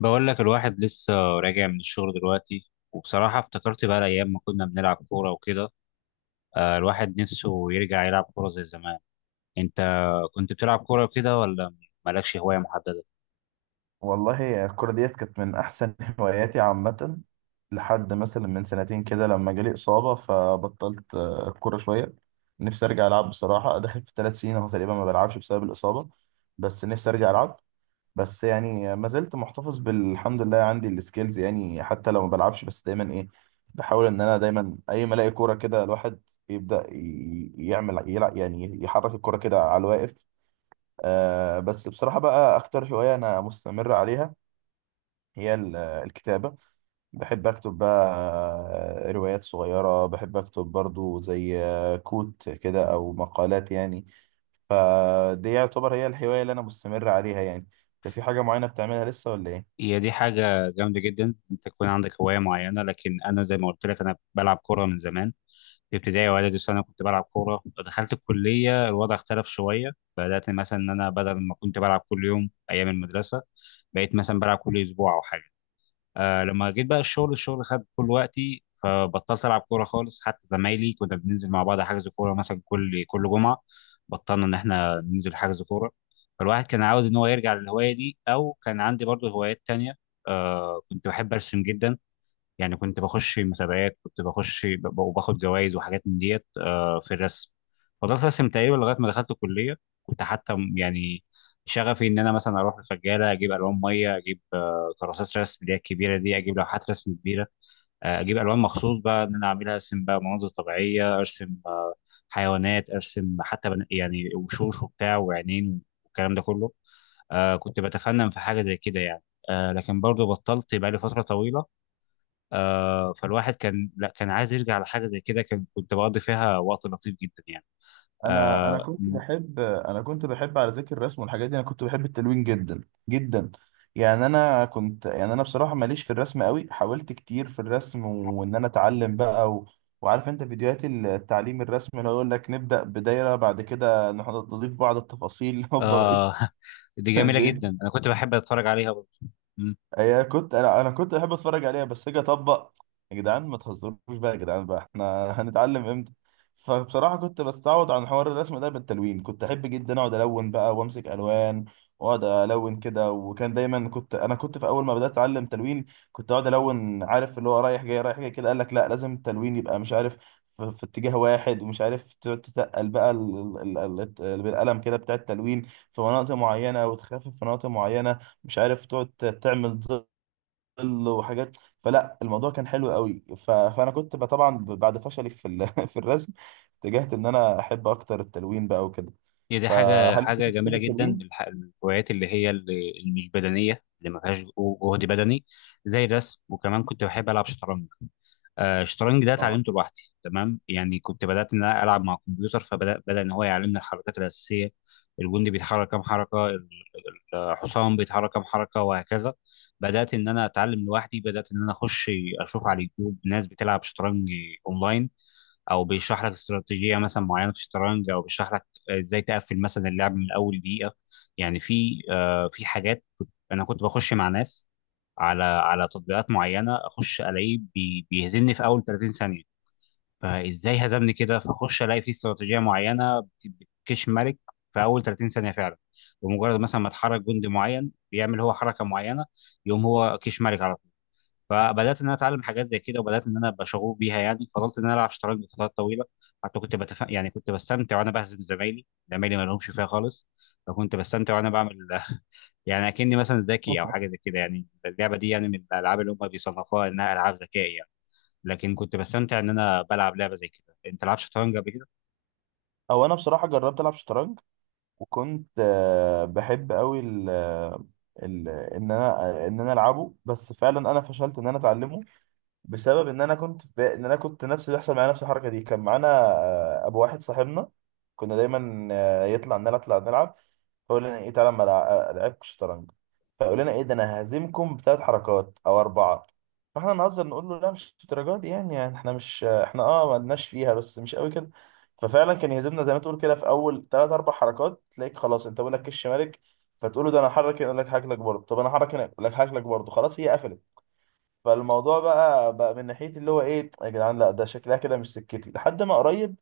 بقول لك الواحد لسه راجع من الشغل دلوقتي، وبصراحة افتكرت بقى الأيام ما كنا بنلعب كورة وكده. الواحد نفسه يرجع يلعب كورة زي زمان. أنت كنت بتلعب كورة وكده، ولا مالكش هواية محددة؟ والله الكرة ديت كانت من أحسن هواياتي عامة. لحد مثلا من سنتين كده لما جالي إصابة فبطلت الكرة شوية. نفسي أرجع ألعب بصراحة، داخل في 3 سنين أهو تقريبا ما بلعبش بسبب الإصابة. بس نفسي أرجع ألعب. بس يعني ما زلت محتفظ بالحمد لله عندي السكيلز، يعني حتى لو ما بلعبش بس دايما إيه، بحاول إن أنا دايما أي ما ألاقي كورة كده الواحد يبدأ يعمل يلعب، يعني يحرك الكورة كده على الواقف. آه، بس بصراحة بقى أكتر هواية أنا مستمر عليها هي الكتابة. بحب أكتب بقى. روايات صغيرة بحب أكتب برضو، زي كوت كده أو مقالات يعني. فدي يعتبر هي الهواية اللي أنا مستمر عليها يعني. ده في حاجة معينة بتعملها لسه ولا إيه؟ هي دي حاجة جامدة جدا، أنت تكون عندك هواية معينة. لكن أنا زي ما قلت لك، أنا بلعب كورة من زمان. في ابتدائي وإعدادي وثانوي كنت بلعب كورة. دخلت الكلية، الوضع اختلف شوية. بدأت مثلا إن أنا بدل ما كنت بلعب كل يوم أيام المدرسة، بقيت مثلا بلعب كل أسبوع أو حاجة. آه، لما جيت بقى الشغل خد كل وقتي، فبطلت العب كوره خالص. حتى زمايلي كنا بننزل مع بعض حجز كوره مثلا كل جمعه، بطلنا ان احنا ننزل حجز كوره. فالواحد كان عاوز ان هو يرجع للهوايه دي، او كان عندي برضو هوايات تانية. كنت بحب ارسم جدا. يعني كنت بخش مسابقات، وباخد جوائز وحاجات من ديت في الرسم. فضلت ارسم تقريبا لغايه ما دخلت الكليه. يعني شغفي ان انا مثلا اروح الفجاله، اجيب الوان ميه، اجيب كراسات رسم اللي هي الكبيره دي، اجيب لوحات رسم كبيره، اجيب الوان مخصوص بقى ان انا اعملها. ارسم بقى مناظر طبيعيه، ارسم حيوانات، ارسم حتى يعني وشوش وبتاع وعينين والكلام ده كله. كنت بتفنن في حاجه زي كده يعني. لكن برضه بطلت بقى لي فتره طويله. فالواحد كان، لا، كان عايز يرجع لحاجه زي كده، كنت بقضي فيها وقت لطيف جدا يعني. انا آه. انا كنت بحب، على ذكر الرسم والحاجات دي، انا كنت بحب التلوين جدا جدا. يعني انا كنت يعني انا بصراحه ماليش في الرسم قوي، حاولت كتير في الرسم وان انا اتعلم بقى وعارف انت فيديوهات التعليم الرسم، اللي هو يقول لك نبدا بدايره، بعد كده نضيف بعض التفاصيل هوبا بقيت. آه. دي جميله بقيت. جدا، انا كنت بحب اتفرج عليها برضه. هي كنت انا كنت بحب اتفرج عليها بس اجي اطبق. يا جدعان ما تهزروش بقى، يا جدعان بقى احنا هنتعلم امتى؟ فبصراحه كنت بستعوض عن حوار الرسم ده بالتلوين. كنت احب جدا اقعد الون بقى وامسك الوان واقعد الون كده. وكان دايما انا كنت في اول ما بدات اتعلم تلوين، كنت اقعد الون، عارف اللي هو رايح جاي رايح جاي كده، قال لك لا لازم التلوين يبقى مش عارف في اتجاه واحد، ومش عارف تقعد تتقل بقى بالقلم كده بتاع التلوين في مناطق معينه، وتخفف في مناطق معينه، مش عارف تقعد تعمل ظل وحاجات. فلا الموضوع كان حلو قوي. فانا كنت طبعا بعد فشلي في الرسم اتجهت ان انا احب اكتر التلوين بقى وكده. هي دي حاجة فهل انت كنت حاجة بتحب جميلة جدا، التلوين؟ الهوايات اللي هي اللي مش بدنية، اللي ما فيهاش جهد بدني. زي الرسم. وكمان كنت بحب ألعب شطرنج. الشطرنج ده اه. اتعلمته لوحدي تمام يعني. كنت بدأت إن أنا ألعب مع الكمبيوتر، فبدأ إن هو يعلمني الحركات الأساسية. الجندي بيتحرك كام حركة، الحصان بيتحرك كام حركة وهكذا. بدأت إن أنا أتعلم لوحدي. بدأت إن أنا أخش أشوف على اليوتيوب ناس بتلعب شطرنج أونلاين، او بيشرح لك استراتيجيه مثلا معينه في الشطرنج، او بيشرح لك ازاي تقفل مثلا اللعب من اول دقيقه. يعني في في حاجات، انا كنت بخش مع ناس على تطبيقات معينه، اخش الاقيه بيهزمني في اول 30 ثانيه. فازاي هزمني كده؟ فاخش الاقي في استراتيجيه معينه بتكش ملك في اول 30 ثانيه فعلا. بمجرد مثلا ما اتحرك جندي معين، بيعمل هو حركه معينه، يقوم هو كيش ملك على. فبدات ان انا اتعلم حاجات زي كده، وبدات ان انا ابقى شغوف بيها. يعني فضلت ان انا العب شطرنج لفترات طويله. حتى يعني كنت بستمتع وانا بهزم زمايلي. زمايلي ما لهمش فيها خالص، فكنت بستمتع وانا بعمل يعني اكني مثلا ذكي او حاجه زي كده. يعني اللعبه دي يعني من الالعاب اللي هم بيصنفوها انها العاب ذكاء يعني. لكن كنت بستمتع ان انا بلعب لعبه زي كده. انت لعبت شطرنج قبل كده؟ او انا بصراحه جربت العب شطرنج، وكنت بحب قوي ان انا العبه، بس فعلا انا فشلت ان انا اتعلمه بسبب ان انا كنت نفس اللي بيحصل معايا، نفس الحركه دي، كان معانا ابو واحد صاحبنا، كنا دايما يطلع نلعب نلعب نلعب، فقول لنا ايه، تعالى ما لعبكش شطرنج؟ فقول لنا ايه ده، انا ههزمكم ب3 حركات او 4. فاحنا نهزر نقول له لا مش الدرجه دي، يعني, احنا مش احنا ما لناش فيها بس مش قوي كده. ففعلا كان يهزمنا زي ما تقول كده في اول ثلاث اربع حركات، تلاقيك خلاص انت بقول لك كش مالك، فتقول له ده انا هحرك هنا، يقول لك هاكلك برضه، طب انا هحرك هنا، يقول لك هاكلك برضه، خلاص هي قفلت. فالموضوع بقى من ناحيه اللي هو ايه، يا جدعان، لا ده شكلها كده مش سكتي لحد ما قريب.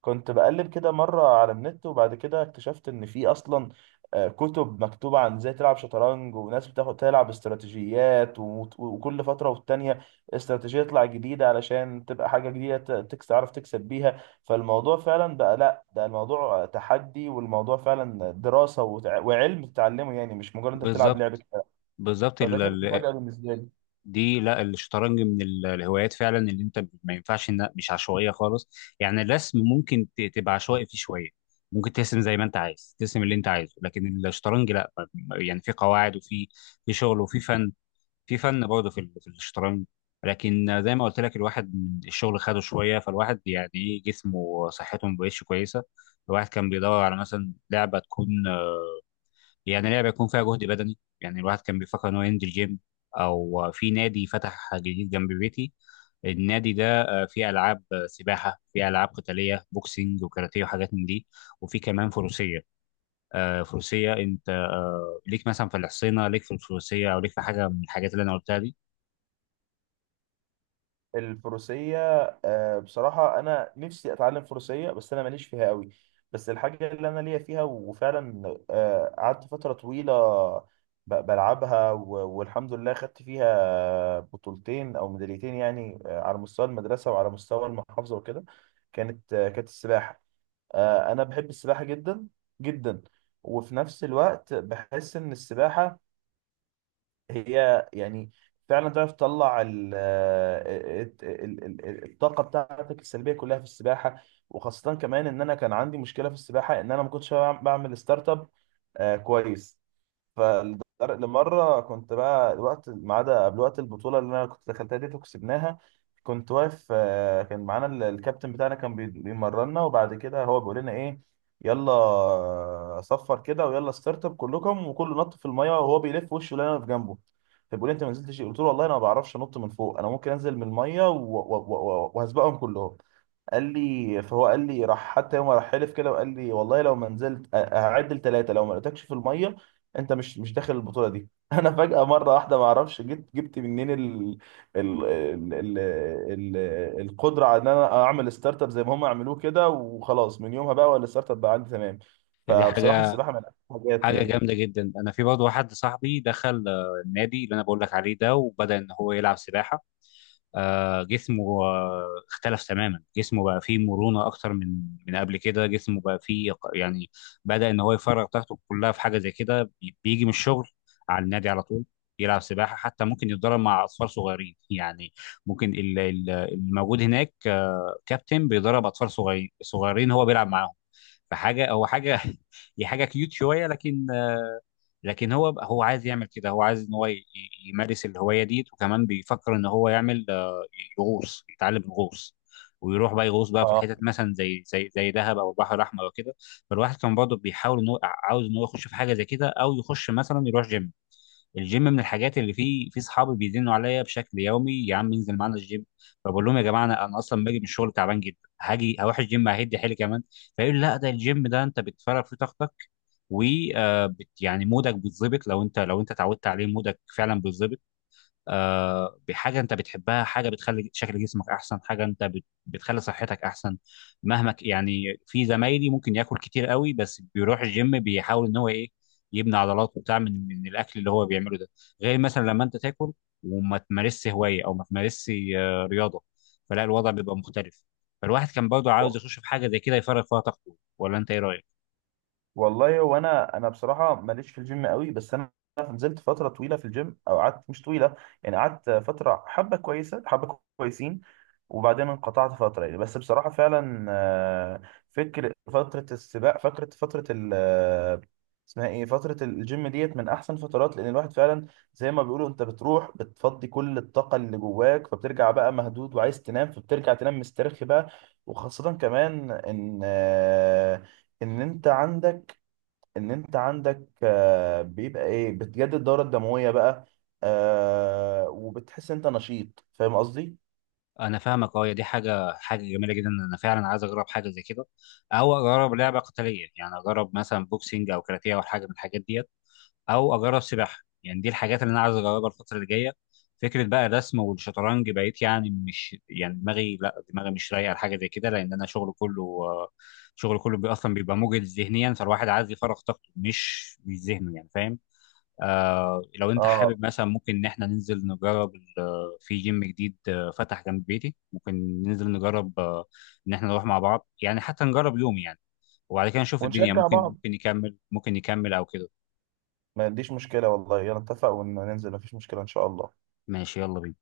كنت بقلب كده مرة على النت، وبعد كده اكتشفت إن في أصلا كتب مكتوبة عن إزاي تلعب شطرنج، وناس بتاخد تلعب استراتيجيات، وكل فترة والتانية استراتيجية تطلع جديدة علشان تبقى حاجة جديدة ت- تكس تعرف تكسب بيها. فالموضوع فعلا بقى لأ، ده الموضوع تحدي، والموضوع فعلا دراسة، وعلم تتعلمه، يعني مش مجرد أنت بتلعب بالظبط، لعبة كده. بالظبط. فده كانت مفاجأة بالنسبة لي. دي، لا، الشطرنج من الهوايات فعلا اللي انت ما ينفعش انها مش عشوائيه خالص. يعني الرسم ممكن تبقى عشوائي فيه شويه، ممكن ترسم زي ما انت عايز، ترسم اللي انت عايزه. لكن الشطرنج لا، يعني في قواعد، وفي شغل، وفي فن. في فن برضه في في الشطرنج. لكن زي ما قلت لك، الواحد من الشغل خده شويه، فالواحد يعني ايه، جسمه وصحته ما بقتش كويسه. الواحد كان بيدور على مثلا لعبه تكون، يعني لعبه يكون فيها جهد بدني. يعني الواحد كان بيفكر ان هو ينزل جيم. او في نادي فتح جديد جنب بيتي. النادي ده فيه العاب سباحه، فيه العاب قتاليه، بوكسينج وكاراتيه وحاجات من دي. وفي كمان فروسيه. فروسيه. انت ليك مثلا في الحصينه؟ ليك في الفروسيه؟ او ليك في حاجه من الحاجات اللي انا قلتها دي؟ الفروسية. بصراحة أنا نفسي أتعلم فروسية، بس أنا ماليش فيها قوي. بس الحاجة اللي أنا ليا فيها وفعلا قعدت فترة طويلة بلعبها والحمد لله خدت فيها بطولتين أو ميداليتين، يعني على مستوى المدرسة وعلى مستوى المحافظة وكده، كانت السباحة. أنا بحب السباحة جدا جدا. وفي نفس الوقت بحس إن السباحة هي يعني فعلا تعرف تطلع الطاقه بتاعتك السلبيه كلها في السباحه. وخاصه كمان ان انا كان عندي مشكله في السباحه، ان انا ما كنتش بعمل ستارت اب. كويس. فلمرة كنت بقى الوقت ما عدا قبل وقت البطولة اللي أنا كنت دخلتها دي وكسبناها، كنت واقف كان معانا الكابتن بتاعنا كان بيمرنا، وبعد كده هو بيقول لنا إيه: يلا 0 كده، ويلا ستارت اب كلكم، وكله نط في المية، وهو بيلف وشه لنا في جنبه. فبيقول لي: انت ما نزلتش ليه؟ قلت له: والله انا ما بعرفش انط من فوق، انا ممكن انزل من الميه وهسبقهم كلهم. قال لي، فهو قال لي راح حتى يوم راح حلف كده، وقال لي: والله لو ما نزلت هعد ل3، لو ما لقيتكش في الميه انت مش داخل البطوله دي. انا فجاه مره واحده ما اعرفش جبت منين ال ال ال ال ال القدره على ان انا اعمل ستارت اب زي ما هم عملوه كده. وخلاص من يومها بقى ولا الستارت اب بقى عندي تمام. دي فبصراحه حاجه السباحه من أحسن الحاجات حاجه يعني. جامده جدا. انا في برضه واحد صاحبي دخل النادي اللي انا بقول لك عليه ده، وبدا ان هو يلعب سباحه. جسمه اختلف تماما. جسمه بقى فيه مرونة أكتر من قبل كده. جسمه بقى فيه يعني بدأ إن هو يفرغ طاقته كلها في حاجة زي كده. بيجي من الشغل على النادي على طول، يلعب سباحة. حتى ممكن يتدرب مع أطفال صغيرين يعني. ممكن الموجود هناك، كابتن بيدرب أطفال صغيرين صغيرين، هو بيلعب معاهم. فحاجة هو حاجة هي حاجة كيوت شوية. لكن هو عايز يعمل كده، هو عايز ان هو يمارس الهوايه دي. وكمان بيفكر ان هو يعمل يغوص، يتعلم الغوص، ويروح بقى يغوص بقى في اه. الحتت مثلا زي دهب او البحر الاحمر وكده. فالواحد كان برضه بيحاول ان هو عاوز ان هو يخش في حاجه زي كده، او يخش مثلا يروح جيم. الجيم من الحاجات اللي فيه في صحابي بيزنوا عليا بشكل يومي: يا عم انزل معانا الجيم. فبقول لهم يا جماعه، انا اصلا باجي من الشغل تعبان جدا، هاجي هروح الجيم ههد حيلي كمان. فيقول لا، ده الجيم ده انت بتفرغ فيه طاقتك، و يعني مودك بيتظبط. لو انت اتعودت عليه، مودك فعلا بيتظبط بحاجه انت بتحبها، حاجه بتخلي شكل جسمك احسن، حاجه انت بتخلي صحتك احسن. يعني في زمايلي ممكن ياكل كتير قوي، بس بيروح الجيم بيحاول ان هو ايه، يبني عضلات وبتاع من الاكل اللي هو بيعمله ده. غير مثلا لما انت تاكل وما تمارسش هوايه، او ما تمارسش رياضه، فلا، الوضع بيبقى مختلف. فالواحد كان برضه عاوز يخش في حاجه زي كده يفرغ فيها طاقته. ولا انت ايه رايك؟ والله هو انا بصراحه ماليش في الجيم قوي، بس انا نزلت فتره طويله في الجيم، او قعدت مش طويله، يعني قعدت فتره حبه كويسه حبه كويسين، وبعدين انقطعت فتره يعني. بس بصراحه فعلا فكر فتره السباق فكره فتره ال آه، اسمها ايه، فتره الجيم ديت من احسن فترات، لان الواحد فعلا زي ما بيقولوا انت بتروح بتفضي كل الطاقه اللي جواك، فبترجع بقى مهدود وعايز تنام، فبترجع تنام مسترخي بقى. وخاصه كمان ان انت عندك ان انت عندك بيبقى ايه، بتجدد الدورة الدموية بقى. وبتحس انت نشيط، فاهم قصدي؟ انا فاهمك. اه، هي دي حاجه جميله جدا. انا فعلا عايز اجرب حاجه زي كده، او اجرب لعبه قتاليه. يعني اجرب مثلا بوكسينج او كاراتيه او حاجه من الحاجات ديت، او اجرب سباحه. يعني دي الحاجات اللي انا عايز اجربها الفتره اللي جايه. فكره بقى الرسم والشطرنج بقيت يعني مش، يعني دماغي، لا، دماغي مش رايقه لحاجه زي كده، لان انا شغل كله اصلا بيبقى مجهد ذهنيا. فالواحد عايز يفرغ طاقته، مش ذهنه يعني، فاهم. لو انت اه. حابب مثلا، ممكن ان احنا ننزل نجرب، في جيم جديد فتح جنب بيتي، ممكن ننزل نجرب ان احنا نروح مع بعض، يعني حتى نجرب يوم يعني. وبعد كده نشوف الدنيا، ونشجع ممكن بعض. ممكن نكمل، ممكن نكمل او كده. ما عنديش مشكلة والله، يلا نتفق وننزل، مفيش مشكلة ان شاء الله. ماشي، يلا بينا.